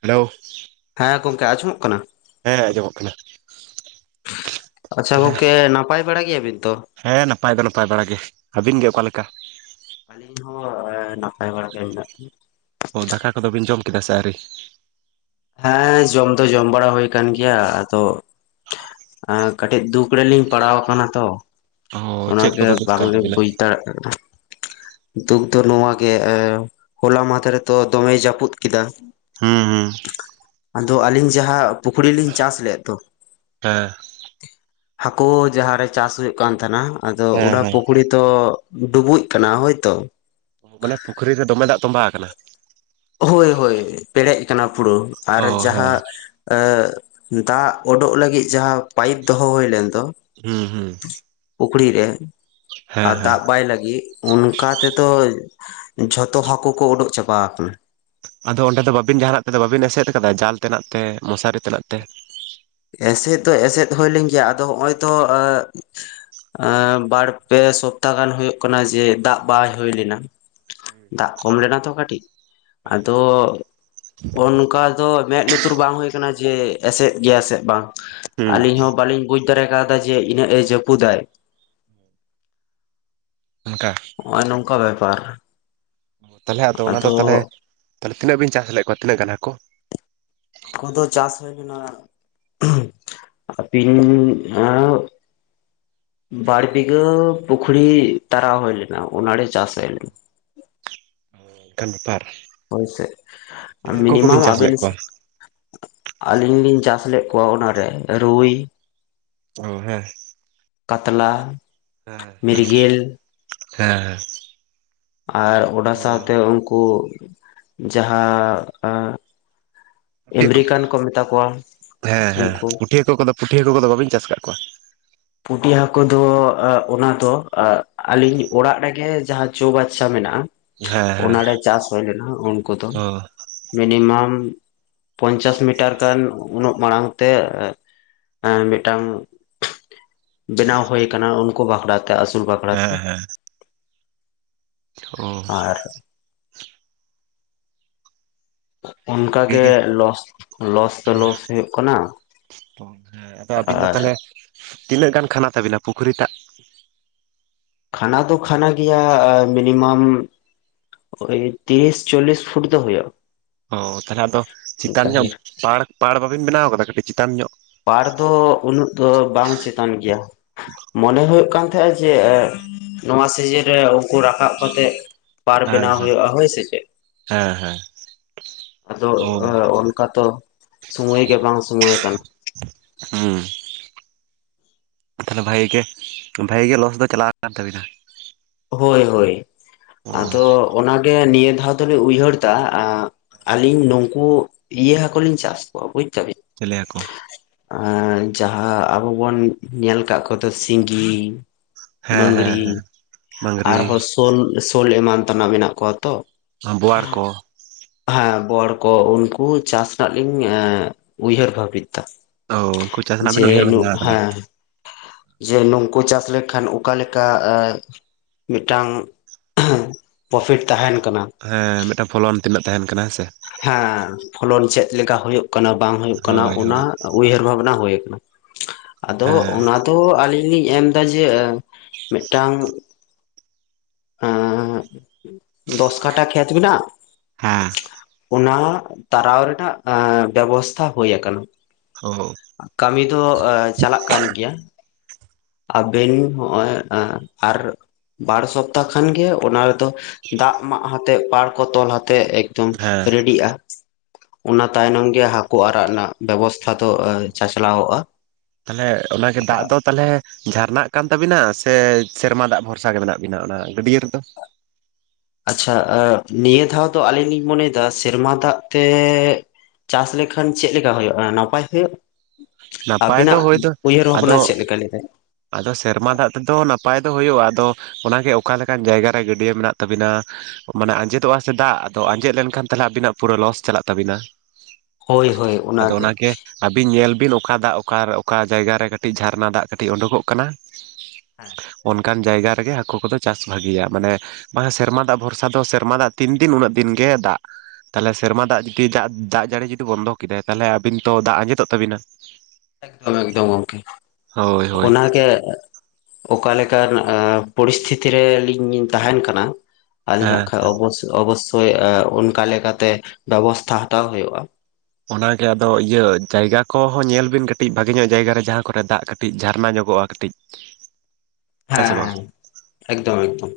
Hello ᱦᱮᱸ ᱜᱚᱝᱠᱮ ᱟᱸᱡᱚᱢᱚᱜ ᱠᱟᱱᱟ ᱦᱮᱸ ᱟᱸᱡᱚᱢᱚᱜ ᱠᱟᱱᱟ ᱟᱪᱪᱷᱟ ᱛᱟᱦᱚᱞᱮ ᱜᱚᱝᱠᱮ ᱱᱟᱯᱟᱭ ᱵᱟᱲᱟ ᱜᱮᱭᱟᱵᱤᱱ ᱛᱚ? ᱦᱮᱸ ᱱᱟᱯᱟᱭ ᱫᱚ ᱱᱟᱯᱟᱭ ᱵᱟᱲᱟᱜᱮ ᱦᱮ ᱱᱟᱯᱟᱭ ᱵᱟᱲᱟᱜᱮ ᱢᱮᱱᱟᱞᱤᱧᱟ ᱚ ᱫᱟᱠᱟ ᱠᱚᱫᱚ ᱵᱤᱱ ᱡᱚᱢ ᱠᱮᱫᱟ ᱥᱮ ᱟᱹᱣᱨᱤ ᱦᱮᱸ ᱡᱚᱢ ᱫᱚ ᱡᱚᱢ ᱵᱟᱲᱟ ᱦᱩᱭ ᱟᱠᱟᱱ ᱜᱮᱭᱟ ᱟᱫᱚ ᱮᱸ ᱠᱟᱹᱴᱤᱡ ᱫᱩᱠ ᱨᱮᱞᱤᱧ ᱯᱟᱲᱟᱣ ᱟᱠᱟᱱᱟ ᱛᱚ ᱚ ᱪᱮᱫ ᱚᱱᱟᱜᱮ ᱠᱚᱫᱚ ᱫᱩᱠ ᱠᱟᱱ ᱵᱟᱝᱞᱤᱧ ᱛᱟᱵᱤᱱᱟ ᱵᱩᱡᱽ ᱫᱟᱲᱮᱭᱟᱜ ᱠᱟᱱᱟ ᱫᱩᱠ ᱫᱚ ᱱᱚᱣᱟ ᱜᱮ ᱮ ᱦᱚᱞᱟ ᱢᱟᱫᱷᱮᱨ ᱛᱚ ᱫᱚᱢᱮᱭ ᱡᱟᱹᱯᱩᱫ ᱠᱮᱫᱟ ᱦᱩᱸ ᱦᱩᱸ ᱟᱫᱚ ᱟᱹᱞᱤᱧ ᱡᱟᱦᱟᱸ ᱯᱩᱠᱷᱨᱤ ᱞᱤᱧ ᱪᱟᱥ ᱞᱮᱫ ᱫᱚ ᱦᱮᱸ ᱦᱟᱹᱠᱩ ᱡᱟᱦᱟᱸ ᱨᱮ ᱪᱟᱥ ᱦᱩᱭᱩᱜ ᱠᱟᱱ ᱛᱟᱦᱮᱸᱱᱟ ᱟᱫᱚ ᱦᱮᱸ ᱚᱰᱟ ᱦᱮᱸ ᱯᱩᱠᱷᱨᱤ ᱛᱚ ᱰᱩᱵᱩᱡ ᱠᱟᱱᱟ ᱦᱳᱭ ᱛᱚ ᱢᱟᱱᱮ ᱯᱩᱠᱷᱨᱤ ᱨᱮ ᱫᱚᱢᱮ ᱫᱟᱜ ᱛᱚᱸᱵᱟ ᱟᱠᱟᱱᱟ ᱦᱳᱭ ᱦᱳᱭ ᱯᱮᱨᱮᱡ ᱟᱠᱟᱱᱟ ᱯᱩᱨᱟᱹ ᱟᱨ ᱚ ᱦᱮᱸ ᱡᱟᱦᱟᱸ ᱮ ᱫᱟᱜ ᱩᱰᱳᱜ ᱞᱟᱹᱜᱤᱫ ᱡᱟᱦᱟᱸ ᱯᱟᱭᱤᱯ ᱫᱚᱦᱚ ᱦᱳᱭ ᱞᱮᱱ ᱫᱚ ᱦᱩᱸ ᱦᱩᱸ ᱯᱩᱠᱷᱲᱨᱤ ᱨᱮ ᱦᱮᱸ ᱟᱨ ᱦᱮᱸ ᱫᱟᱜ ᱵᱟᱭ ᱞᱟᱹᱜᱤᱫ ᱚᱱᱠᱟ ᱛᱮᱛᱚᱼᱼ ᱡᱷᱚᱛᱚ ᱦᱟᱹᱠᱩ ᱠᱚ ᱳᱰᱳᱜ ᱪᱟᱵᱟ ᱠᱟᱱᱟ ᱟᱫᱚ ᱚᱸᱰᱮ ᱫᱚ ᱵᱟᱵᱤᱱ ᱡᱟᱦᱟᱱᱟᱜ ᱛᱮᱫᱚ ᱵᱟᱹᱵᱤᱱ ᱮᱥᱮᱫ ᱠᱟᱫᱟ ᱡᱟᱞ ᱛᱟᱱᱟᱜ ᱛᱮ ᱢᱚᱥᱟᱨᱤ ᱛᱟᱱᱟᱜ ᱛᱮ ᱮᱥᱮᱫ ᱫᱚ ᱮᱥᱮᱫ ᱦᱩᱭ ᱞᱮᱱ ᱜᱮᱭᱟ ᱟᱫᱚ ᱦᱚᱸᱜᱼᱚᱭ ᱛᱚ ᱮ ᱵᱟᱨ ᱯᱮ ᱥᱚᱯᱛᱟ ᱜᱟᱱ ᱦᱩᱭᱩᱜ ᱠᱟᱱᱟ ᱡᱮ ᱫᱟᱜ ᱵᱟᱭ ᱦᱩᱭ ᱞᱮᱱᱟ ᱫᱟᱜ ᱠᱚᱢ ᱞᱮᱱᱟ ᱛᱚ ᱠᱟᱹᱴᱤᱡ ᱟᱫᱚ ᱚᱱᱠᱟ ᱫᱚ ᱢᱮᱫ ᱞᱩᱛᱩᱨ ᱵᱟᱝ ᱦᱩᱭ ᱠᱟᱱᱟ ᱡᱮ ᱮᱥᱮᱫ ᱜᱮᱭᱟ ᱥᱮᱫ ᱵᱟᱝ ᱦᱩᱸ ᱟᱹᱞᱤᱧ ᱦᱚᱸ ᱵᱟᱹᱞᱤᱧ ᱵᱩᱡ [unintelligible] ᱠᱟᱣᱫᱟᱭ ᱡᱮ ᱤᱱᱟᱹᱜ ᱮ ᱡᱟᱹᱯᱩᱫᱟᱭ ᱚᱱᱠᱟ ᱱᱚᱜᱼᱚᱭ ᱱᱚᱝᱠᱟ ᱵᱮᱯᱟᱨ ᱛᱟᱦᱚᱞᱮ ᱟᱫᱚ ᱚᱱᱟᱫᱚ ᱛᱟᱦᱚᱞᱮ ᱛᱟᱦᱮ ᱛᱤᱱᱟᱹᱜ ᱵᱤᱱ ᱪᱟᱥ ᱞᱮᱫ ᱠᱚᱣᱟ ᱛᱤᱱᱟᱹᱜ ᱜᱟᱱ ᱦᱟᱠᱳ ᱦᱟᱠᱳ ᱫᱚ ᱪᱟᱥ ᱦᱩᱭ ᱞᱮᱱᱟ [unintelligible] ᱵᱟᱨ ᱵᱤᱜᱷᱟᱹ ᱯᱩᱠᱷᱨᱤ ᱛᱟᱨᱟᱣ ᱦᱩᱭ ᱞᱮᱱᱟ ᱚᱱᱟᱨᱮ ᱪᱟᱥ ᱦᱩᱭ ᱞᱮᱱᱟ ᱴᱟᱝ ᱵᱮᱯᱟᱨ ᱦᱳᱭ ᱥᱮ ᱪᱤᱞᱤ ᱦᱟᱹᱠᱩ ᱢᱤᱱᱤᱢᱟᱢ ᱠᱚᱵᱤᱱ ᱪᱟᱥ ᱞᱮᱫ ᱟᱹᱵᱤᱱ ᱠᱚᱣᱟ ᱟᱹᱞᱤᱧ ᱞᱤᱧ ᱪᱟᱥ ᱞᱮᱜ ᱠᱚᱣᱟ ᱚᱱᱟ ᱨᱮ ᱨᱩᱭ ᱚ ᱦᱮᱸ ᱠᱟᱛᱞᱟ ᱢᱤᱨᱜᱮᱹᱞ ᱦᱮᱸ ᱦᱮᱸ ᱟᱨ ᱚᱱᱟ ᱚ ᱥᱟᱶᱛᱮ ᱩᱱᱠᱩ ᱡᱟᱦᱟ ᱮ ᱯᱩᱴᱷᱤ ᱦᱟᱹᱠᱩ ᱮᱹᱢᱨᱤᱠᱟᱱ ᱠᱚ ᱢᱮᱛᱟ ᱠᱚᱣᱟ ᱦᱮᱸ ᱦᱮᱸ ᱩᱱᱠᱩ ᱯᱩᱴᱷᱤ ᱦᱟᱹᱠᱩ ᱠᱚᱫᱚ ᱯᱤᱴᱷᱤ ᱦᱟᱹᱠᱩ ᱠᱚᱫᱚ ᱵᱟᱹᱵᱤᱱ ᱪᱟᱥ ᱟᱠᱟᱫ ᱠᱚᱣᱟ ᱯᱩᱴᱷᱤ ᱦᱟᱹᱠᱩ ᱫᱚ ᱚᱱᱟᱫᱚ ᱟᱹᱞᱤᱧ ᱚᱲᱟᱜ ᱨᱮᱜᱮ ᱡᱟᱦᱟᱸ ᱪᱳ ᱵᱟᱪᱪᱷᱟ ᱢᱮᱱᱟᱜᱼᱟ ᱦᱮᱸ ᱦᱮᱸ ᱚᱱᱟᱨᱮ ᱪᱟᱥ ᱦᱩᱭ ᱞᱮᱱᱟ ᱩᱱᱠᱩ ᱫᱚ ᱚ ᱢᱤᱱᱤᱢᱟᱢ ᱯᱚᱧᱪᱟᱥ ᱢᱤᱴᱟᱨ ᱜᱟᱱ ᱩᱱᱟᱹᱜ ᱢᱟᱲᱟᱝ ᱛᱮ ᱮ ᱮᱸ ᱢᱤᱫᱴᱟᱝ ᱵᱮᱱᱟᱣ ᱦᱩᱭ ᱟᱠᱟᱱᱟ ᱩᱱᱠᱩ ᱵᱟᱠᱷᱨᱟ ᱛᱮ ᱟᱹᱥᱩᱞ ᱵᱟᱠᱷᱨᱟ ᱛᱮ ᱚᱸ ᱟᱨ ᱛᱟᱦᱚᱞᱮ ᱚᱱᱠᱟ ᱵᱷᱟᱜᱤ ᱜᱮ ᱞᱚᱥ ᱞᱚᱥ ᱫᱚ ᱞᱚᱥ ᱦᱩᱭᱩᱜ ᱠᱟᱱᱟ ᱚ ᱦᱮᱸ ᱟᱫᱚ ᱟᱹᱵᱤᱱ ᱫᱚ ᱟᱨ ᱛᱟᱦᱚᱞᱮ ᱛᱤᱱᱟᱹᱜ ᱜᱟᱱ ᱠᱷᱟᱱᱟ ᱛᱟᱹᱵᱤᱱᱟ ᱯᱩᱠᱷᱨᱤ ᱴᱟᱜ ᱠᱷᱟᱱᱟ ᱫᱚ ᱠᱷᱟᱱᱟ ᱜᱮᱭᱟ ᱢᱤᱱᱤᱢᱟᱢ ᱳᱭ ᱛᱤᱨᱤᱥ ᱪᱚᱞᱞᱤᱥ ᱯᱷᱩᱴ ᱫᱚ ᱦᱳᱭᱳᱜ ᱚ ᱛᱟᱦᱚᱞᱮ ᱟᱫᱚ ᱪᱮᱛᱟᱱ ᱧᱚᱜ ᱯᱟᱲ ᱯᱟᱲ ᱵᱟᱹᱵᱤᱱ ᱵᱮᱱᱟᱣ ᱟᱠᱟᱫᱟ ᱠᱟᱹᱴᱤᱡ ᱪᱮᱛᱟᱱ ᱧᱚᱜ ᱯᱟᱲ ᱫᱚ ᱩᱱᱟᱹᱜ ᱫᱚ ᱵᱟᱝ ᱪᱮᱛᱟᱱ ᱜᱮᱭᱟ ᱢᱚᱱᱮ ᱦᱩᱭᱩᱜ ᱠᱟᱱ ᱛᱟᱦᱮ ᱡᱮ ᱱᱚᱣᱟ ᱥᱤᱡᱤᱱ ᱨᱮ ᱠᱚ ᱨᱟᱠᱟᱵ ᱠᱟᱛᱮᱜ ᱯᱟᱨᱠ ᱦᱮᱸ ᱵᱮᱱᱟᱣ ᱦᱮᱸ ᱦᱩᱭᱩᱜᱼᱟ ᱦᱳᱭ ᱥᱮ ᱪᱮᱫ ᱦᱮᱸ ᱦᱮᱸ ᱟᱫᱚ ᱚ ᱚᱱᱠᱟ ᱛᱚ ᱥᱚᱢᱚᱭ ᱜᱮ ᱵᱟᱝ ᱥᱚᱢᱚᱭ ᱟᱠᱟᱱᱟ ᱦᱩᱸ ᱛᱟᱦᱚᱞᱮ ᱵᱷᱟᱜᱮ ᱜᱮ ᱵᱷᱟᱜᱮ ᱜᱮ ᱞᱚᱥ ᱫᱚ ᱪᱟᱞᱟᱣ ᱟᱠᱟᱱ ᱛᱟᱹᱵᱤᱱᱟ ᱦᱳᱭ ᱦᱳᱭ ᱚ ᱟᱫᱚ ᱚᱱᱟ ᱜᱮ ᱱᱤᱭᱟᱹ ᱫᱷᱟᱣ ᱫᱚᱞᱮ ᱩᱭᱦᱟᱹᱨ ᱫᱟ ᱟᱹᱞᱤᱧ ᱱᱩᱠᱩ ᱤᱭᱟᱹ ᱦᱟᱹᱠᱩ ᱞᱤᱧ ᱪᱟᱥ ᱠᱚᱣᱟ ᱪᱮᱞᱮ ᱦᱟᱠᱚ ᱟᱨ ᱡᱟᱦᱟᱸ ᱟᱵᱚ ᱵᱚᱱ ᱧᱮᱞ ᱠᱟᱜ ᱠᱚᱫᱚ ᱥᱤᱸᱜᱤ ᱦᱮᱸ ᱦᱮᱸ ᱢᱟᱹᱜᱽᱨᱤ ᱦᱮᱸ ᱢᱟᱝᱜᱽᱨᱤ ᱟᱨᱦᱚᱸ ᱥᱳᱞ ᱥᱳᱞ ᱮᱢᱟᱱ ᱛᱮᱱᱟᱜ ᱢᱮᱱᱟᱜ ᱠᱚᱣᱟ ᱛᱚ ᱵᱳᱣᱟᱲ ᱠᱚ ᱦᱮᱸ ᱵᱳᱣᱟᱲ ᱠᱚ ᱩᱱᱠᱩ ᱪᱟᱥ ᱨᱮᱱᱟᱜ ᱞᱤᱧ ᱩᱭᱦᱟᱹᱨ ᱵᱷᱟᱵᱤᱛ ᱚ ᱩᱱᱠᱩ ᱪᱟᱥ ᱨᱮᱱᱟᱜ ᱵᱤᱱ ᱡᱮ ᱩᱭᱦᱟᱹᱨ ᱵᱷᱟᱵᱽᱱᱟ ᱱᱚᱜ ᱟᱠᱟᱫᱟ ᱦᱟ ᱡᱮ ᱱᱩᱝᱠᱩ ᱪᱟᱥ ᱞᱮᱠᱷᱟᱱ ᱚᱠᱟᱞᱮᱠᱟ ᱢᱤᱫᱴᱟᱝ ᱯᱨᱚᱯᱷᱤᱴ ᱛᱟᱦᱮᱱ ᱠᱟᱱᱟ ᱦᱮᱸ ᱢᱤᱫᱴᱟᱝ ᱯᱷᱚᱞᱚᱱ ᱛᱤᱱᱟᱹᱜ ᱛᱟᱦᱮᱱ ᱠᱟᱱᱟ ᱦᱮᱸ ᱥᱮ ᱦᱮᱸ ᱯᱷᱚᱞᱚᱱ ᱪᱮᱫ ᱞᱮᱠᱟ ᱦᱩᱭᱩᱜ ᱠᱟᱱᱟ ᱵᱟᱝ ᱦᱩᱭᱩᱜ ᱠᱟᱱᱟ ᱦᱳᱭ ᱚᱱᱟ ᱦᱳᱭ ᱩᱭᱦᱟᱹᱨ ᱵᱷᱟᱵᱱᱟ ᱦᱳᱭ ᱟᱫᱚ ᱦᱮᱸ ᱚᱱᱟ ᱫᱚ ᱟᱹᱞᱤᱧ ᱤᱧᱤᱧ ᱮᱢᱫᱟ ᱡᱮ ᱢᱤᱫᱴᱟᱝ ᱦᱮᱸ ᱫᱚᱥ ᱠᱟᱴᱟ ᱠᱷᱮᱛ ᱢᱮᱱᱟᱜ-ᱟ ᱦᱮᱸ ᱚᱱᱟ ᱛᱟᱨᱟᱣ ᱨᱮᱱᱟᱜ ᱵᱮᱵᱚᱥᱛᱷᱟ ᱦᱩᱭ ᱟᱠᱟᱱᱟ᱾ ᱚ ᱠᱟᱹᱢᱤ ᱫᱚ ᱪᱟᱞᱟᱜ ᱠᱟᱱ ᱜᱮᱭᱟ᱾ ᱟᱵᱮᱱ ᱦᱚᱸᱜᱼᱚᱭ ᱟᱨ ᱵᱟᱨ ᱥᱚᱯᱛᱟᱦ ᱠᱷᱟᱱᱜᱮ ᱚᱱᱟ ᱨᱮᱫᱚ ᱫᱟᱜ ᱢᱟᱜ ᱟᱛᱮᱜ ᱯᱟᱲ ᱠᱚ ᱛᱚᱞ ᱟᱛᱮᱫ [unintelligible] ᱦᱮᱸ ᱨᱮᱰᱤᱜᱼᱟ ᱚᱱᱟ ᱛᱟᱭᱱᱚᱢ ᱜᱮ ᱦᱟᱹᱠᱩ ᱟᱨᱟᱜ ᱨᱮᱱᱟᱜ ᱵᱮᱵᱚᱥᱛᱟ ᱚ ᱛᱟᱦᱞᱮ ᱚᱱᱟᱜᱮ ᱫᱟᱜ ᱫᱚ ᱛᱟᱦᱚᱞᱮ ᱡᱷᱟᱨᱱᱟᱱᱟᱜ ᱠᱟᱱ ᱛᱟᱵᱤᱱᱟ ᱥᱮ ᱥᱮᱨᱢᱟ ᱫᱟᱜ ᱵᱷᱚᱨᱥᱟ ᱜᱮ ᱢᱮᱱᱟᱜ ᱵᱤᱱᱟ ᱚᱱᱟ ᱜᱟᱹᱰᱭᱟᱹ ᱨᱮᱫᱚ ᱟᱪᱪᱷᱟ ᱱᱤᱭᱟᱹ ᱫᱷᱟᱣ ᱫᱚ ᱟᱹᱞᱤᱧ ᱞᱤᱧ ᱢᱚᱱᱮᱭᱮᱫᱟ ᱥᱮᱨᱢᱟ ᱫᱟᱜ ᱛᱮ ᱪᱟᱹᱥ ᱞᱮᱠᱷᱟᱱ ᱪᱮᱫᱞᱮᱠᱟ ᱦᱩᱭᱩᱜᱼᱟ ᱱᱟᱯᱟᱭ ᱦᱩᱭᱩᱜ ᱱᱟᱯᱟᱭ ᱫᱚ ᱟᱵᱤᱱᱟᱜ ᱦᱳᱭ ᱫᱚ ᱩᱭᱦᱟᱹᱨ ᱟᱫᱚ ᱵᱷᱟᱵᱽᱱᱟ ᱪᱮᱫ ᱞᱮᱠᱟ ᱞᱟᱹᱭ ᱫᱟᱭ ᱟᱫᱚ ᱥᱮᱨᱢᱟ ᱫᱟᱜ ᱛᱮᱫᱚ ᱱᱟᱯᱟᱭ ᱫᱚ ᱦᱩᱭᱩᱜᱼᱟ ᱟᱫᱚ ᱚᱱᱟᱜᱮ ᱚᱠᱟᱞᱮᱠᱟᱱ ᱡᱟᱭᱜᱟ ᱨᱮ ᱜᱟᱹᱰᱭᱟᱹ ᱢᱮᱱᱟᱜ ᱛᱟᱵᱤᱱᱟ ᱢᱟᱱᱮ ᱟᱸᱡᱮᱫᱚᱜᱼᱟ ᱥᱮ ᱫᱟᱜ ᱟᱫᱚ ᱟᱸᱡᱮᱫ ᱞᱮᱱᱠᱷᱟᱱ [unintelligible] ᱟᱵᱤᱱᱟᱜ ᱯᱩᱨᱟᱹ ᱞᱚᱥ ᱪᱟᱞᱟᱜ ᱛᱟᱹᱵᱤᱱᱟ ᱦᱳᱭ ᱦᱳᱭ ᱟᱫᱚ ᱚᱱᱟᱜᱮ ᱟᱹᱵᱤᱱ ᱧᱮᱞ ᱵᱤᱱ ᱚᱠᱟ ᱫᱟᱜ ᱚᱠᱟ ᱚᱠᱟ ᱡᱟᱭᱜᱟ ᱨᱮ ᱠᱟᱹᱴᱤᱡ ᱡᱷᱟᱨᱱᱟ ᱫᱟᱜ ᱠᱟᱹᱴᱤᱡ ᱩᱰᱩᱠᱚᱜ ᱠᱟᱱᱟ ᱦᱮᱸ ᱚᱱᱠᱟᱱ ᱡᱟᱭᱜᱟ ᱨᱮᱜᱮ ᱦᱟᱹᱠᱩ ᱠᱚᱫᱚ ᱪᱟᱥ ᱵᱷᱟᱹᱜᱤᱭᱟ ᱢᱟᱱᱮ ᱥᱮᱨᱢᱟ ᱫᱟᱜ ᱵᱷᱚᱨᱥᱟ ᱫᱚ ᱥᱮᱨᱢᱟ ᱫᱟᱜ ᱛᱤᱱ ᱫᱤᱱ ᱩᱱᱟᱹᱜ ᱫᱤᱱ ᱜᱮ ᱪᱮᱫᱟᱜ ᱛᱟᱦᱚᱞᱮ ᱥᱮᱨᱢᱟ ᱫᱟᱜ ᱡᱩᱫᱤ ᱫᱟᱜ ᱡᱟᱹᱲᱤ ᱡᱩᱫᱤ ᱵᱚᱱᱫᱚ ᱠᱮᱫᱟᱭ ᱛᱟᱦᱚᱞᱮ ᱟᱹᱵᱤᱱ ᱛᱚ ᱫᱟᱜ ᱟᱸᱡᱮᱫᱚᱜ ᱛᱟᱵᱤᱱᱟ᱾ ᱮᱠᱫᱚᱢ ᱮᱠᱫᱚᱢ ᱜᱚᱢᱠᱮ ᱦᱳᱭ ᱦᱳᱭ ᱚᱱᱟᱜᱮ ᱚᱠᱟ ᱞᱮᱠᱟᱱ ᱯᱚᱨᱤᱥᱛᱷᱤᱛᱤ ᱨᱮᱞᱤᱧ ᱛᱟᱦᱮᱱ ᱠᱟᱱᱟ ᱟᱹᱞᱤᱧ ᱦᱟᱸᱜ ᱦᱮᱸ ᱠᱷᱟᱱ ᱚᱵᱚᱥᱥᱳᱭ ᱚᱱᱠᱟ ᱞᱮᱠᱟᱛᱮ ᱵᱮᱵᱚᱥᱛᱷᱟ ᱦᱟᱛᱟᱣ ᱦᱩᱭᱩᱜᱼᱟ᱾ ᱚᱱᱟᱜᱮ ᱟᱫᱚ ᱤᱭᱟᱹ ᱡᱟᱭᱜᱟ ᱠᱚᱦᱚᱸ ᱧᱮᱞ ᱵᱤᱱ ᱠᱟᱹᱴᱤᱡ ᱵᱷᱟᱜᱮ ᱧᱚᱜ ᱡᱟᱭᱜᱟ ᱨᱮ ᱡᱟᱦᱟᱸ ᱠᱚᱨᱮ ᱫᱟᱜ ᱠᱟᱹᱴᱤᱡ ᱡᱷᱟᱨᱱᱟ ᱧᱚᱜᱚᱜᱼᱟ [unintelligible] ᱠᱟᱹᱴᱤᱡ ᱥᱮ ᱦᱮᱸ ᱵᱟᱝ ᱮᱠᱫᱚᱢ ᱮᱠᱫᱚᱢ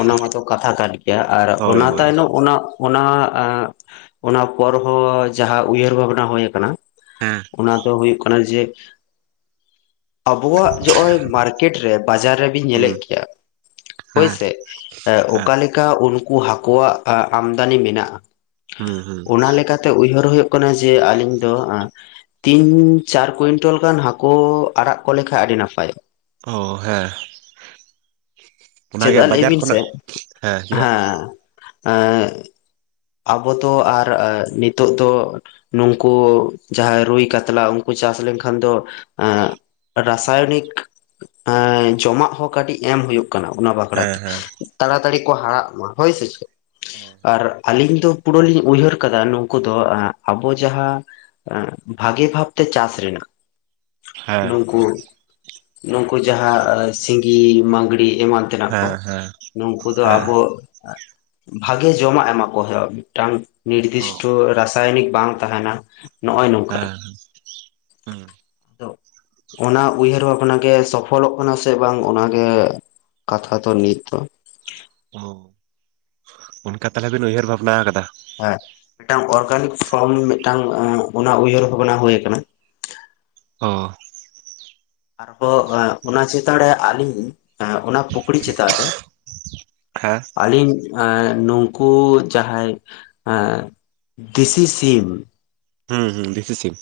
ᱚᱱᱟ ᱢᱟᱛᱚ ᱠᱟᱛᱷᱟ ᱠᱟᱱ ᱜᱮᱭᱟ ᱟᱨ ᱦᱳᱭ ᱚᱱᱟ ᱦᱳᱭ ᱛᱟᱭᱱᱚᱢ ᱚᱱᱟ ᱚᱱᱟ ᱚᱱᱟ ᱯᱚᱨ ᱦᱚᱸ ᱡᱟᱦᱟᱸ ᱩᱭᱦᱟᱹᱨ ᱵᱷᱟᱵᱱᱟ ᱦᱩᱭ ᱟᱠᱟᱱᱟ ᱦᱮᱸ ᱚᱱᱟ ᱫᱚ ᱦᱩᱭᱩᱜ ᱠᱟᱱᱟ ᱡᱮ ᱟᱵᱚᱣᱟᱜ ᱱᱚᱜᱼᱚᱭ ᱢᱟᱨᱠᱮᱴ ᱨᱮ ᱵᱟᱡᱟᱨ ᱨᱮᱵᱤᱱ ᱦᱩᱸ ᱧᱮᱞᱮᱫ ᱜᱮᱭᱟ ᱦᱩᱸ ᱦᱳᱭᱥᱮ ᱦᱮᱸ ᱚᱠᱟ ᱞᱮᱠᱟ ᱩᱱᱠᱩ ᱦᱟᱹᱠᱩᱣᱟᱜ ᱟᱢᱫᱟᱱᱤ ᱢᱮᱱᱟᱜᱼᱟ ᱦᱩᱸ ᱦᱩᱸ ᱚᱱᱟ ᱞᱮᱠᱟᱛᱮ ᱩᱭᱦᱟᱹᱨ ᱦᱩᱭᱩᱜ ᱦᱩᱭᱩᱜ ᱠᱟᱱᱟ ᱡᱮ ᱟᱹᱞᱤᱧ ᱫᱚ ᱛᱤᱱ ᱪᱟᱨ ᱠᱩᱭᱤᱱᱴᱟᱞ ᱜᱟᱱ ᱦᱟᱹᱠᱩ ᱟᱲᱟᱜ ᱠᱚ ᱞᱮᱠᱷᱟᱡ ᱟᱹᱰᱤ ᱱᱟᱯᱟᱭᱚᱜᱼᱟ᱾ ᱚ ᱦᱮᱸ ᱚᱱᱟᱜᱮ ᱪᱮᱫᱟᱜᱼᱟ ᱞᱟᱹᱭ ᱵᱟᱡᱟᱨ ᱵᱤᱱ ᱥᱮ ᱠᱷᱚᱱᱟᱜ ᱦᱮᱸ ᱦᱮ ᱪᱮᱫᱟᱜ [unintelligible] ᱟᱵᱚ ᱫᱚ ᱟᱨ ᱱᱤᱛᱚᱜ ᱫᱚ ᱱᱩᱝᱠᱩ ᱡᱟᱦᱟᱸᱭ ᱨᱩᱭ ᱠᱟᱛᱞᱟ ᱩᱱᱠᱩ ᱪᱟᱥ ᱞᱮᱱᱠᱷᱟᱱ ᱫᱚ ᱮ ᱨᱟᱥᱟᱭᱚᱱᱤᱠ ᱡᱚᱢᱟᱜ ᱦᱚᱸ ᱠᱟᱹᱴᱤᱡ ᱮᱢ ᱦᱩᱭᱩᱜ ᱠᱟᱱᱟ ᱚᱱᱟ ᱵᱟᱠᱷᱨᱟ ᱦᱮᱸ ᱛᱮ ᱦᱮᱸ ᱛᱟᱲᱟ ᱛᱟᱲᱤ ᱠᱚ ᱦᱟᱨᱟᱜ ᱢᱟ ᱦᱳᱭ ᱥᱮ ᱪᱮᱫ ᱦᱮᱸ ᱟᱨ ᱟᱹᱞᱤᱧ ᱫᱚ ᱯᱩᱨᱟᱹ ᱞᱤᱧ ᱩᱭᱦᱟᱹᱨ ᱟᱠᱟᱫᱟ ᱱᱩᱠᱩ ᱫᱚ ᱟᱵᱚ ᱡᱟᱦᱟᱸ ᱵᱷᱟᱜᱤ ᱵᱷᱟᱵᱛᱮ ᱪᱟᱹᱥ ᱨᱮᱱᱟᱜ ᱦᱮᱸ ᱱᱩᱠᱩ ᱱᱩᱠᱩ ᱡᱟᱦᱟᱸ ᱥᱤᱸᱜᱤ ᱢᱟᱜᱽᱲᱼᱼ ᱤ ᱮᱢᱟᱱ ᱛᱮᱱᱟᱜ ᱦᱮᱸ ᱠᱚ ᱦᱮᱸ ᱱᱩᱠᱩ ᱫᱚ ᱟᱵᱚ ᱵᱷᱟᱜᱮ ᱡᱚᱢᱟᱜ ᱮᱢᱟ ᱠᱚ ᱠᱚ ᱦᱩᱭᱩᱜ ᱢᱤᱫᱴᱟᱝ ᱚ ᱱᱤᱨᱫᱤᱥᱴᱚ ᱨᱟᱥᱟᱭᱚᱱᱤᱠ ᱵᱟᱝ ᱛᱟᱦᱮᱱᱟ ᱱᱚᱜᱼᱚᱭ ᱱᱚᱝᱠᱟᱱᱟᱜ ᱦᱮᱸ ᱦᱮᱸ ᱚᱱᱟ ᱩᱭᱦᱟᱹᱨ ᱵᱷᱟᱵᱽᱱᱟ ᱜᱮ ᱥᱚᱯᱷᱚᱞᱚᱜ ᱠᱟᱱᱟ ᱥᱮ ᱵᱟᱝ ᱚᱱᱟᱜᱮ ᱠᱟᱛᱷᱟ ᱫᱚ ᱛᱚ ᱱᱤᱛᱚᱜ ᱚ ᱚᱱᱠᱟ ᱛᱟᱦᱚᱞᱮ ᱵᱤᱱ ᱩᱭᱦᱟᱹᱨ ᱵᱷᱟᱵᱱᱟ ᱟᱠᱟᱫᱟ᱾ ᱦᱮᱸ ᱢᱤᱫᱴᱟᱝ ᱚᱨᱜᱟᱱᱤᱠ ᱯᱷᱨᱢ ᱢᱤᱫᱴᱟᱝ ᱚᱱᱟ ᱩᱭᱦᱟᱹᱨ ᱵᱷᱟᱵᱽᱱᱟ ᱦᱩᱭ ᱟᱠᱟᱱᱟ [inaudible] ᱚ ᱟᱨᱦᱚᱸ ᱚᱱᱟ ᱪᱮᱛᱟᱱ ᱨᱮ ᱟᱹᱞᱤᱧ ᱯᱩᱠᱲᱤ ᱪᱮᱛᱟᱱ ᱨᱮ ᱦᱮᱸ ᱟᱹᱞᱤᱧ ᱮ ᱱᱩᱠᱩ ᱡᱟᱦᱟᱸᱭ ᱫᱤᱥᱤ ᱥᱤᱢ ᱦᱮᱸ ᱦᱮᱸ ᱰᱤᱥᱤ ᱥᱤᱢ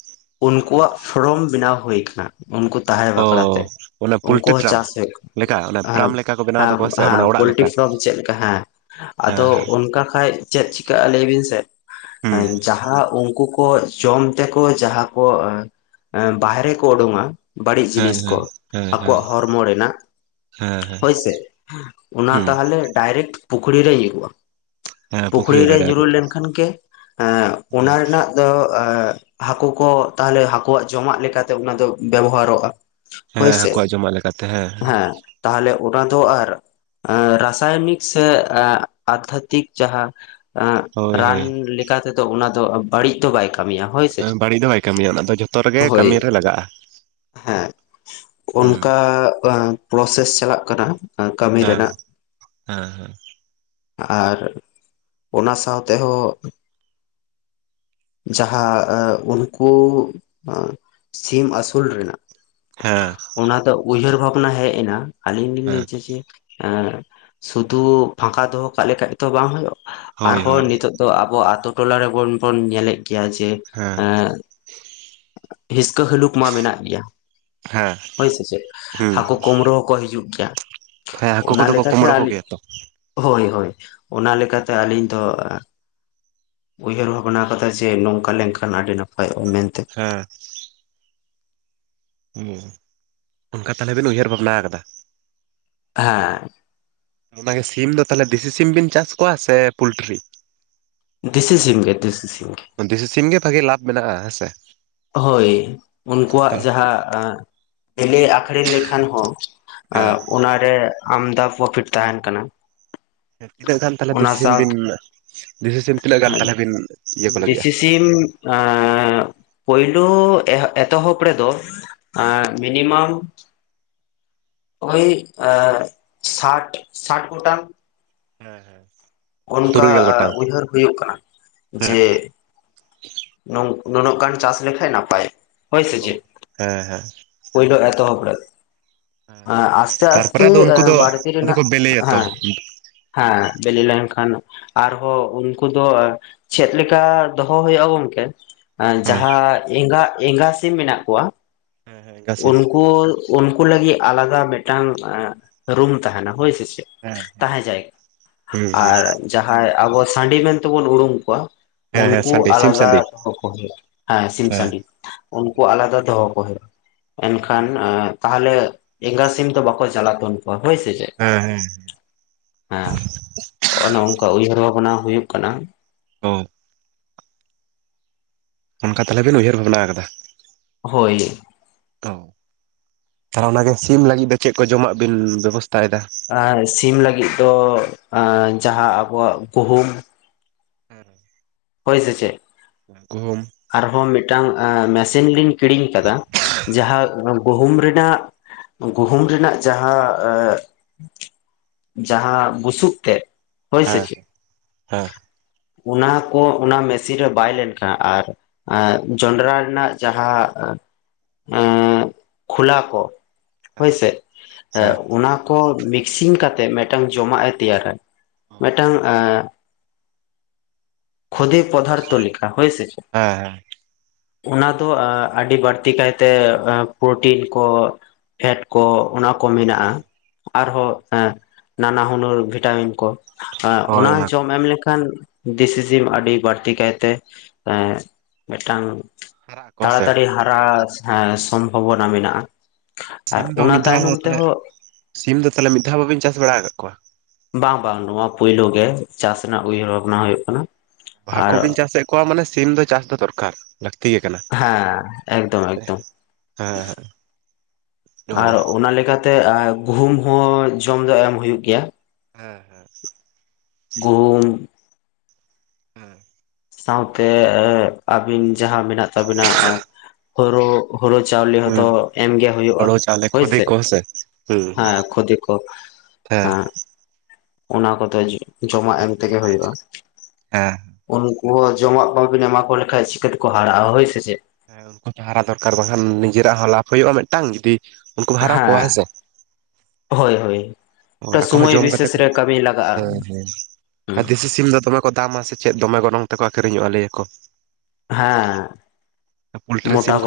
ᱩᱱᱠᱩᱣᱟᱜ ᱯᱷᱨᱚᱢ ᱵᱮᱱᱟᱣ ᱦᱩᱭ ᱟᱠᱟᱱᱟ᱾ ᱩᱱᱠᱩ ᱛᱟᱦᱮᱸ ᱚ ᱵᱟᱠᱷᱨᱟ ᱛᱮ ᱚᱱᱟ ᱩᱱᱠᱩ ᱯᱳᱞᱴᱨᱤ ᱦᱚᱸ ᱯᱷᱟᱨᱢ ᱪᱟᱥ ᱦᱩᱭᱩᱜ ᱞᱮᱠᱟ ᱚᱱᱟ ᱯᱨᱟᱢ ᱞᱮᱠᱟ ᱠᱚ ᱵᱮᱱᱟᱣ ᱛᱟᱠᱚᱣᱟ ᱥᱮ ᱚᱱᱟ ᱚᱲᱟᱜ ᱯᱳᱞᱴᱤᱨᱤ ᱞᱮᱠᱟ ᱯᱷᱟᱨᱢ ᱪᱮᱫ ᱞᱮᱠᱟ ᱦᱮᱸ ᱟᱫᱚ ᱦᱮᱸ ᱚᱱᱠᱟ ᱠᱷᱟᱱ ᱪᱮᱫ ᱪᱤᱠᱟᱹᱜᱼᱟ ᱞᱟᱹᱭ ᱵᱤᱱ ᱥᱮ ᱦᱮᱸ ᱡᱟᱦᱟᱸ ᱩᱱᱠᱩ ᱡᱚᱢ ᱛᱮᱠᱚ ᱡᱟᱦᱟᱸ ᱠᱚ ᱵᱟᱦᱨᱮ ᱠᱚ ᱩᱰᱩᱝᱼᱟ ᱵᱟᱹᱲᱤᱡ ᱦᱮᱸ ᱡᱤᱱᱤᱥ ᱠᱚ ᱦᱮᱸ ᱦᱮᱸ ᱦᱮᱸ ᱟᱠᱚᱣᱟᱜ ᱦᱚᱲᱢᱚ ᱨᱮᱱᱟᱜ ᱦᱮᱸ ᱦᱮᱸ ᱦᱮᱸ ᱦᱳᱭᱥᱮ ᱚᱱᱟ ᱦᱩᱸ ᱛᱟᱦᱚᱞᱮ ᱰᱟᱭᱨᱮᱠᱴ ᱯᱩᱠᱷᱨᱤ ᱨᱮ ᱦᱩᱭᱩᱜᱼᱟ ᱯᱩᱠᱷᱨᱤ ᱨᱮ ᱧᱩᱨᱩ ᱞᱮᱱᱠᱷᱟᱱ ᱜᱮ ᱚᱱᱟ ᱨᱮᱱᱟᱜ ᱫᱚ ᱦᱟᱹᱠᱩ ᱠᱚ ᱛᱟᱦᱞᱮ ᱦᱟᱹᱠᱩᱣᱟᱜ ᱡᱚᱢᱟᱜ ᱞᱮᱠᱟᱛᱮ ᱚᱱᱟ ᱫᱚ ᱵᱮᱵᱚᱦᱟᱨᱚᱜᱼᱟ᱾ ᱦᱮᱸ ᱦᱳᱭᱥᱮ ᱦᱟᱹᱠᱩᱣᱟᱜ ᱡᱚᱢᱟᱜ ᱞᱮᱠᱟᱛᱮ ᱦᱮᱸ ᱛᱟᱦᱚᱞᱮ ᱚᱱᱟ ᱫᱚ ᱟᱨ ᱮ ᱨᱟᱥᱟᱭᱚᱱᱤᱠ ᱥᱮ ᱟᱫᱷᱟᱛᱤᱠ ᱡᱟᱦᱟᱸ ᱮ ᱦᱳᱭ ᱨᱟᱱ ᱦᱳᱭ ᱞᱮᱠᱟ ᱛᱮᱫᱚ ᱚᱱᱟ ᱫᱚ ᱵᱟᱹᱲᱤᱡ ᱫᱚ ᱵᱟᱭ ᱠᱟᱹᱢᱤᱭᱟ ᱦᱳᱭ ᱥᱮ ᱵᱟᱹᱲᱤᱡ ᱫᱚ ᱵᱟᱭ ᱠᱟᱹᱢᱤᱭᱟ ᱚᱱᱟ ᱫᱚ ᱡᱷᱚᱛᱚ ᱨᱮᱜᱮ ᱦᱳᱭ ᱠᱟᱹᱢᱤ ᱨᱮ ᱞᱟᱜᱟᱜᱼᱟ ᱦᱮᱸ ᱦᱩᱸ ᱚᱱᱠᱟ ᱯᱨᱚᱥᱮᱥ ᱪᱟᱞᱟᱜ ᱠᱟᱱᱟ ᱠᱟᱹᱢᱤ ᱦᱮᱸ ᱨᱮᱱᱟᱜ ᱦᱮᱸ ᱦᱮᱸ ᱟᱨ ᱚᱱᱟ ᱥᱟᱶ ᱛᱮᱦᱚᱸ ᱡᱟᱦᱟᱸ ᱩᱱᱠᱩ ᱥᱤᱢ ᱟᱹᱥᱩᱞ ᱨᱮᱱᱟᱜ ᱦᱮᱸ ᱚᱱᱟ ᱫᱚ ᱩᱭᱦᱟᱹᱨ ᱵᱷᱟᱵᱽᱱᱟ ᱦᱮᱡ ᱮᱱᱟ ᱟᱹᱞᱤᱧ ᱞᱤᱧ ᱞᱟᱹᱭ ᱦᱮᱸ ᱪᱮᱫ ᱥᱩᱫᱷᱩ ᱯᱷᱟᱸᱠᱟ ᱫᱚᱦᱚ ᱠᱟᱜ ᱞᱮᱠᱷᱟᱡ ᱛᱚ ᱵᱟᱝ ᱦᱩᱭᱩᱜ ᱦᱳᱭ ᱟᱨᱦᱚᱸ ᱦᱳᱭ ᱱᱤᱛᱚᱜ ᱫᱚ ᱟᱵᱚ ᱟᱛ ᱴᱚᱞᱟ ᱨᱮᱵᱚᱱ ᱵᱚᱱ ᱧᱮᱞᱮᱫ ᱜᱮᱭᱟ ᱡᱮ ᱦᱮᱸ ᱦᱤᱥᱠᱟᱹ ᱦᱟᱞᱩᱠ ᱢᱟ ᱢᱮᱱᱟᱜ ᱜᱮᱭᱟ᱾ ᱦᱮᱸ ᱦᱳᱭ ᱥᱮ ᱪᱮᱫ ᱦᱮᱸ ᱦᱟᱹᱠᱩ ᱠᱩᱢᱲᱩ ᱦᱚᱸᱠᱚ ᱦᱤᱡᱩᱜ ᱜᱮᱭᱟ ᱦᱮᱸ ᱦᱟᱹᱠᱩ ᱚᱱᱟ ᱠᱚᱫᱚ ᱠᱚ ᱞᱮᱠᱟᱛᱮ ᱠᱩᱢᱵᱽᱲᱩ ᱟ ᱠᱚᱜᱮᱭᱟ ᱛᱚ ᱦᱳᱭ ᱦᱳᱭ ᱚᱱᱟ ᱞᱮᱠᱟᱛᱮ ᱟᱹᱞᱤᱧ ᱫᱚ ᱩᱭᱦᱟᱹᱨ ᱵᱷᱟᱵᱽᱱᱟ ᱟᱠᱟᱫᱟ ᱡᱮ ᱱᱚᱝᱠᱟ ᱞᱮᱱᱠᱷᱟᱱ ᱟᱹᱰᱤ ᱱᱟᱯᱟᱭᱚᱜᱼᱟ ᱢᱮᱱᱛᱮ ᱦᱮᱸ ᱦᱮᱸ ᱚᱱᱠᱟ ᱛᱟᱦᱞᱮ ᱵᱮᱱ ᱩᱭᱦᱟᱹᱨ ᱵᱷᱟᱵᱽᱱᱟ ᱟᱠᱟᱫᱟ ᱦᱮᱸ ᱚᱱᱟᱜᱮ ᱥᱤᱢ ᱫᱚ ᱛᱟᱦᱞᱮ ᱫᱮᱥᱤ ᱥᱤᱢ ᱵᱤᱱ ᱪᱟᱥ ᱠᱚᱣᱟ ᱥᱮ ᱯᱳᱞᱴᱨᱤ? ᱫᱤᱥᱤ ᱥᱤᱢ ᱜᱮ ᱫᱤᱥᱤ ᱥᱤᱢ ᱜᱮ᱾ ᱫᱤᱥᱤ ᱥᱤᱢ ᱜᱮ ᱵᱷᱟᱜᱤ ᱞᱟᱵᱷ ᱢᱮᱱᱟᱜᱼᱟ ᱦᱮᱸᱥᱮ ᱦᱳᱭ ᱩᱱᱠᱩᱣᱟᱜ ᱡᱟᱦᱟᱸ ᱦᱤᱞᱤ ᱟᱠᱷᱨᱤᱧ ᱞᱮᱠᱷᱟᱱ ᱦᱚᱸ ᱚᱱᱟᱨᱮ ᱟᱢᱫᱟ ᱯᱨᱚᱯᱷᱤᱴ ᱛᱟᱦᱮᱱ ᱠᱟᱱᱟᱢ ᱛᱤᱱᱟᱹᱜ ᱜᱟᱱ ᱛᱟᱦᱚᱞᱮ ᱫᱤᱥᱤ ᱥᱤᱢ ᱵᱤᱱ ᱛᱤᱱᱟᱹᱜ ᱜᱟᱱ ᱛᱟᱦᱚᱞᱮ ᱵᱤᱱ ᱤᱭᱟᱹ ᱠᱚ ᱞᱟᱹᱜᱤᱫᱼᱟ ᱟᱨ [unintelligible] ᱯᱳᱭᱞᱳ ᱮᱛᱚᱦᱚᱵ ᱨᱮᱫᱚ ᱢᱤᱱᱤᱢᱟᱢ ᱱᱚᱜ ᱚᱭ ᱥᱟᱴ ᱥᱟᱴ ᱜᱚᱴᱟᱝ ᱦᱮᱸ ᱦᱮᱸ ᱚᱱᱠᱟ ᱛᱩᱨᱩᱭ ᱜᱮᱞ ᱜᱚᱴᱟᱝ ᱩᱭᱦᱟᱹᱨ ᱦᱩᱭᱩᱜ ᱠᱟᱱᱟ ᱦᱮᱸ ᱡᱮ ᱱᱩᱱᱟᱹᱜ ᱜᱟᱱ ᱪᱟᱥ ᱞᱮᱠᱷᱟ ᱱᱟᱯᱟᱭ ᱦᱳᱭ ᱥᱮ ᱚ ᱪᱮᱫ ᱦᱮᱸ ᱦᱮᱸ ᱯᱳᱭᱞᱳ ᱮ ᱮᱛᱚᱦᱚᱵᱸ ᱦᱮᱸ ᱦᱮᱸ ᱟᱥᱛᱮ ᱟᱥᱛᱮ ᱛᱟᱨᱯᱚᱨᱮ ᱟᱫᱚ ᱩᱱᱠᱩ ᱫᱚ ᱵᱟᱲᱛᱤ ᱟᱫᱚ ᱨᱮᱱᱟᱜ ᱠᱚ ᱵᱮᱞᱮᱭᱟᱛᱚ ᱦᱮᱸ ᱦᱮᱸ ᱵᱤᱞᱤ ᱞᱮᱱᱠᱷᱟᱱ ᱟᱨᱦᱚᱸ ᱩᱱᱠᱩ ᱫᱚ ᱪᱮᱫ ᱞᱮᱠᱟ ᱫᱚᱦᱚ ᱦᱩᱭᱩᱜᱼᱟ ᱜᱚᱝᱠᱮ ᱦᱮᱸ ᱡᱟᱦᱟᱸ ᱮᱸᱜᱟ ᱮᱸᱜᱟ ᱥᱤᱢ ᱢᱮᱱᱟᱜ ᱠᱚᱣᱟ ᱦᱮᱸ ᱦᱮᱸ ᱮᱸᱜᱟ ᱥᱤᱢ ᱩᱱᱠᱩ ᱩᱱᱠᱩ ᱞᱟᱹᱜᱤᱫ ᱟᱞᱟᱫᱟ ᱢᱤᱫᱴᱟᱝ ᱨᱩᱢ ᱛᱟᱦᱮᱱᱟ ᱦᱳᱭ ᱦᱮᱸ ᱦᱮᱸ ᱛᱟᱦᱮᱸ ᱡᱟᱭᱜᱟ ᱦᱩᱸ ᱦᱩᱸ ᱟᱨ ᱡᱟᱦᱟᱸᱭ ᱟᱵᱚ ᱥᱟᱺᱰᱤ ᱢᱮᱱ ᱛᱮᱵᱚᱱ ᱩᱨᱩᱢ ᱠᱚᱣᱟ ᱦᱮᱸ ᱦᱮᱸ ᱩᱱᱠᱩ ᱥᱟᱺᱰᱤ ᱥᱤᱢ ᱥᱟᱺᱰᱤ ᱟᱞᱟᱫᱟ ᱦᱩᱭᱩᱜ ᱦᱮᱸ ᱥᱤᱢ ᱥᱟᱺᱰᱤ ᱩᱱᱠᱩ ᱦᱮᱸ ᱟᱞᱟᱫᱟ ᱫᱚᱦᱚ ᱠᱚ ᱦᱩᱭᱩᱜᱼᱟ ᱮᱱᱠᱷᱟᱱ ᱛᱟᱦᱚᱞᱮ ᱮᱸᱜᱟ ᱥᱤᱢ ᱫᱚ ᱵᱟᱠᱚ ᱪᱟᱞᱟᱜ ᱛ ᱦᱳᱭ ᱥᱮ ᱪᱮᱫ ᱦᱮᱸ ᱦᱮᱸ ᱦᱮᱸ ᱱᱚᱭ ᱚᱱᱠᱟ ᱩᱭᱦᱟᱹᱨ ᱚᱱᱟ ᱦᱩᱭᱩᱜ ᱠᱟᱱᱟ ᱚ ᱚᱱᱠᱟ ᱛᱟᱦᱚᱞᱮ ᱵᱤᱱ ᱩᱭᱦᱟᱹᱨ ᱵᱷᱟᱵᱽᱱᱟ ᱟᱠᱟᱫᱟ ᱦᱳᱭ ᱛᱚ ᱚᱱᱟ ᱜᱮ ᱥᱤᱢ ᱞᱟᱹᱜᱤᱫ ᱫᱚ ᱪᱮᱫ ᱠᱚ ᱡᱚᱢᱟᱜ ᱵᱤᱱ ᱵᱮᱵᱚᱥ ᱮ ᱥᱤᱢ ᱞᱟᱹᱜᱤᱫ ᱫᱚ ᱮ ᱡᱟᱦᱟᱸ ᱟᱵᱚᱣᱟᱜ ᱜᱩᱦᱩᱢ ᱦᱮᱸ [inaudible] [unintelligible] ᱦᱳᱭ ᱥᱮ ᱪᱮᱫ ᱜᱩᱦᱩᱢ ᱟᱨᱦᱚᱸ ᱢᱤᱫᱴᱟᱝ ᱢᱮᱥᱤᱱ ᱞᱤᱧ ᱠᱤᱨᱤᱧ ᱟᱠᱟᱫᱟ ᱡᱟᱦᱟᱸ ᱜᱩᱦᱩᱢ ᱨᱮᱱᱟᱜ ᱜᱩᱦᱩᱢ ᱨᱮᱱᱟᱜ ᱡᱟᱦᱟᱸ ᱡᱟᱦᱟᱸ ᱵᱩᱥᱩᱵ ᱛᱮᱫ ᱦᱳᱭ ᱥᱮ ᱦᱮᱸ ᱪᱮᱫ ᱦᱮᱸ ᱚᱱᱟ ᱠᱚ ᱚᱱᱟ ᱢᱮᱥᱤᱱ ᱨᱮ ᱵᱟᱭᱞᱮᱱ ᱠᱷᱟᱱ ᱟᱨ ᱡᱚᱱᱰᱨᱟ ᱨᱮᱱᱟᱜ ᱡᱟᱦᱟᱸ ᱚᱸᱻ ᱠᱷᱳᱞᱟ ᱠᱚ ᱦᱮᱸ ᱦᱳᱭᱥᱮ ᱮ ᱦᱮᱸ ᱚᱱᱟ ᱠᱚ ᱢᱤᱠᱥᱤᱝ ᱠᱟᱛᱮᱜ ᱢᱤᱫᱴᱟᱝ ᱡᱚᱢᱟᱜ ᱮ ᱛᱮᱭᱟᱨᱟ ᱦᱳᱭ ᱢᱤᱫᱴᱟᱝ ᱮᱸ ᱠᱷᱳᱫᱮ ᱯᱚᱫᱟᱨᱛ ᱞᱮᱠᱷᱟ ᱦᱳᱭ ᱥᱮ ᱦᱮᱸ ᱦᱮᱸ ᱚᱱᱟ ᱫᱚ ᱟᱹᱰᱤ ᱵᱟᱹᱲᱛᱤ ᱠᱟᱭᱛᱮ ᱯᱨᱚᱴᱤᱱ ᱠᱚ ᱯᱷᱮᱴ ᱠᱚ ᱚᱱᱟ ᱠᱚ ᱦᱳᱭ ᱢᱮᱱᱟᱜᱼᱟ ᱦᱳᱭ ᱟᱨᱦᱚᱸ ᱦᱮᱸ ᱱᱟᱱᱟ ᱦᱩᱱᱟᱹᱨ ᱵᱷᱤᱴᱟᱢᱤᱱ ᱠᱚ ᱟᱸ ᱦᱳᱭ ᱚᱱᱟ ᱠᱚ ᱡᱚᱢ ᱮᱢ ᱞᱮᱠᱷᱟᱱ ᱫᱤᱥᱤᱥᱤᱢ ᱟᱹᱰᱤ ᱵᱟᱹᱲᱛᱤ ᱠᱟᱭᱛᱮ ᱮᱸ ᱢᱤᱫᱴᱟᱝ ᱦᱟᱨᱟᱜ ᱟᱠᱚ ᱥᱮ ᱛᱟᱲᱟᱛᱟᱲᱤ ᱦᱟᱨᱟ ᱥᱚᱢᱵᱷᱚᱵᱚᱱᱟ ᱢᱮᱱᱟᱜᱼᱟ ᱟᱨ ᱥᱤᱢ ᱫᱚ ᱚᱱᱟ ᱢᱤᱫ ᱫᱷᱟᱣ ᱛᱟᱭᱱᱚᱢ ᱦᱚᱸ ᱛᱟᱦᱞᱮ ᱛᱮᱦᱚᱸ ᱥᱤᱢ ᱫᱚ ᱛᱟᱦᱞᱮ ᱢᱤᱫ ᱫᱷᱟᱣ ᱵᱟᱝᱵᱤᱱ ᱪᱟᱥ ᱵᱟᱲᱟ ᱟᱠᱟᱟᱜ ᱠᱚᱣᱟ ᱵᱟᱝ ᱵᱟᱝ ᱱᱚᱣᱟ ᱯᱳᱞᱩ ᱜᱮ ᱪᱟᱥ ᱨᱮᱱᱟᱜ ᱩᱭᱦᱟᱹᱨ ᱵᱷᱟᱵᱽᱱᱟ ᱦᱩᱭᱩᱜ ᱠᱟᱱᱟ ᱦᱟᱹᱠᱩ ᱟᱨ ᱵᱤᱱ ᱪᱟᱥᱮᱫ ᱠᱚᱣᱟ ᱢᱟᱱᱮ ᱥᱤᱢ ᱫᱚ ᱪᱟᱥ ᱫᱚ ᱫᱚᱨᱠᱟᱨ ᱴᱤᱠ ᱠᱟᱱᱟ ᱦᱮᱸ ᱮᱠᱫᱚᱢ ᱦᱮᱸ ᱮᱠᱫᱚᱢ ᱦᱮᱸ ᱚ ᱟᱨ ᱚᱱᱟᱞ ᱞᱮᱠᱟᱛᱮ ᱜᱩᱦᱩᱢ ᱦᱚᱸ ᱡᱚᱢ ᱫᱚ ᱮᱢ ᱦᱩᱭᱩᱜ ᱜᱮᱭᱟ ᱦᱮᱸ ᱦᱮᱸ ᱜᱩᱦᱩᱢ ᱦᱮᱸ ᱥᱟᱶᱛᱮ ᱟᱹᱵᱤᱱ ᱡᱟᱦᱟᱸ ᱢᱮᱱᱟᱜ ᱛᱟᱵᱤᱱᱟ ᱦᱚᱨᱚᱜ ᱦᱩᱲᱩ ᱪᱟᱣᱞᱮ ᱦᱩᱸ ᱦᱚᱛᱚ ᱮᱢ ᱜᱮ ᱦᱩᱭᱩᱜᱼᱟ ᱦᱳᱲᱳ ᱪᱟᱣᱞᱮ ᱠᱷᱚᱫᱮ ᱦᱳᱭᱥᱮ ᱠᱚ ᱦᱮᱸᱥᱮ ᱦᱩᱸ ᱦᱮᱸ ᱠᱷᱚᱫᱮ ᱠᱚ ᱦᱮᱸ ᱚᱱᱟ ᱠᱚᱫᱚ ᱡᱚᱢᱟᱜ ᱮᱢ ᱛᱮᱜᱮ ᱦᱩᱭᱩᱜᱼᱟ᱾ ᱦᱮᱸ ᱩᱱᱠᱩ ᱦᱚᱸ ᱡᱚᱢᱟᱜ ᱵᱟᱝᱵᱤᱱ ᱮᱢᱟ ᱠᱚ ᱞᱮᱠᱷᱟᱱ ᱪᱤᱠᱟᱹ ᱛᱮᱠᱚ ᱦᱟᱨᱟᱜᱼᱟ ᱦᱳᱭ ᱥᱮ ᱪᱮᱫ ᱦᱮᱸ ᱩᱱᱠᱩ ᱦᱚᱸ ᱦᱟᱨᱟ ᱫᱚᱨᱠᱟᱨ ᱵᱟᱝᱠᱷᱟᱱ ᱱᱤᱡᱮᱨᱟᱜ ᱦᱚᱸ ᱞᱟᱵᱷ ᱦᱩᱭᱩᱜᱼᱟ ᱢᱤᱫᱴᱟᱝ ᱡᱩᱫᱤ ᱩᱱᱠᱩᱢ ᱦᱟᱨᱟ ᱠᱚᱣᱟ ᱦᱮᱸ ᱥᱮ ᱦᱳᱭ ᱦᱳᱭ ᱦᱳᱭ ᱟᱠᱚ ᱦᱚᱸ ᱥᱚᱢᱚᱭ ᱡᱚᱢ ᱠᱟᱛᱮ ᱵᱤᱥᱮᱥ ᱠᱚ ᱨᱮ ᱠᱟᱹᱢᱤ ᱞᱟᱜᱟᱜᱼᱟ ᱦᱮᱸ ᱦᱮᱸ ᱫᱮᱥᱤ ᱥᱤᱢ ᱫᱚ ᱫᱚᱢᱮ ᱠᱚ ᱫᱟᱢᱟ ᱥᱮ ᱪᱮᱫ ᱫᱚᱢᱮ ᱜᱚᱱᱚᱝ ᱛᱮᱠᱚ ᱟᱹᱷᱨᱤᱧᱟ ᱟᱠᱷᱨᱤᱧᱚᱜᱼᱟ ᱞᱮᱭᱟᱠᱚ ᱦᱮᱸ ᱯᱳᱞᱴᱨᱤ ᱢᱳᱴᱟ ᱥᱤᱢ ᱠᱚ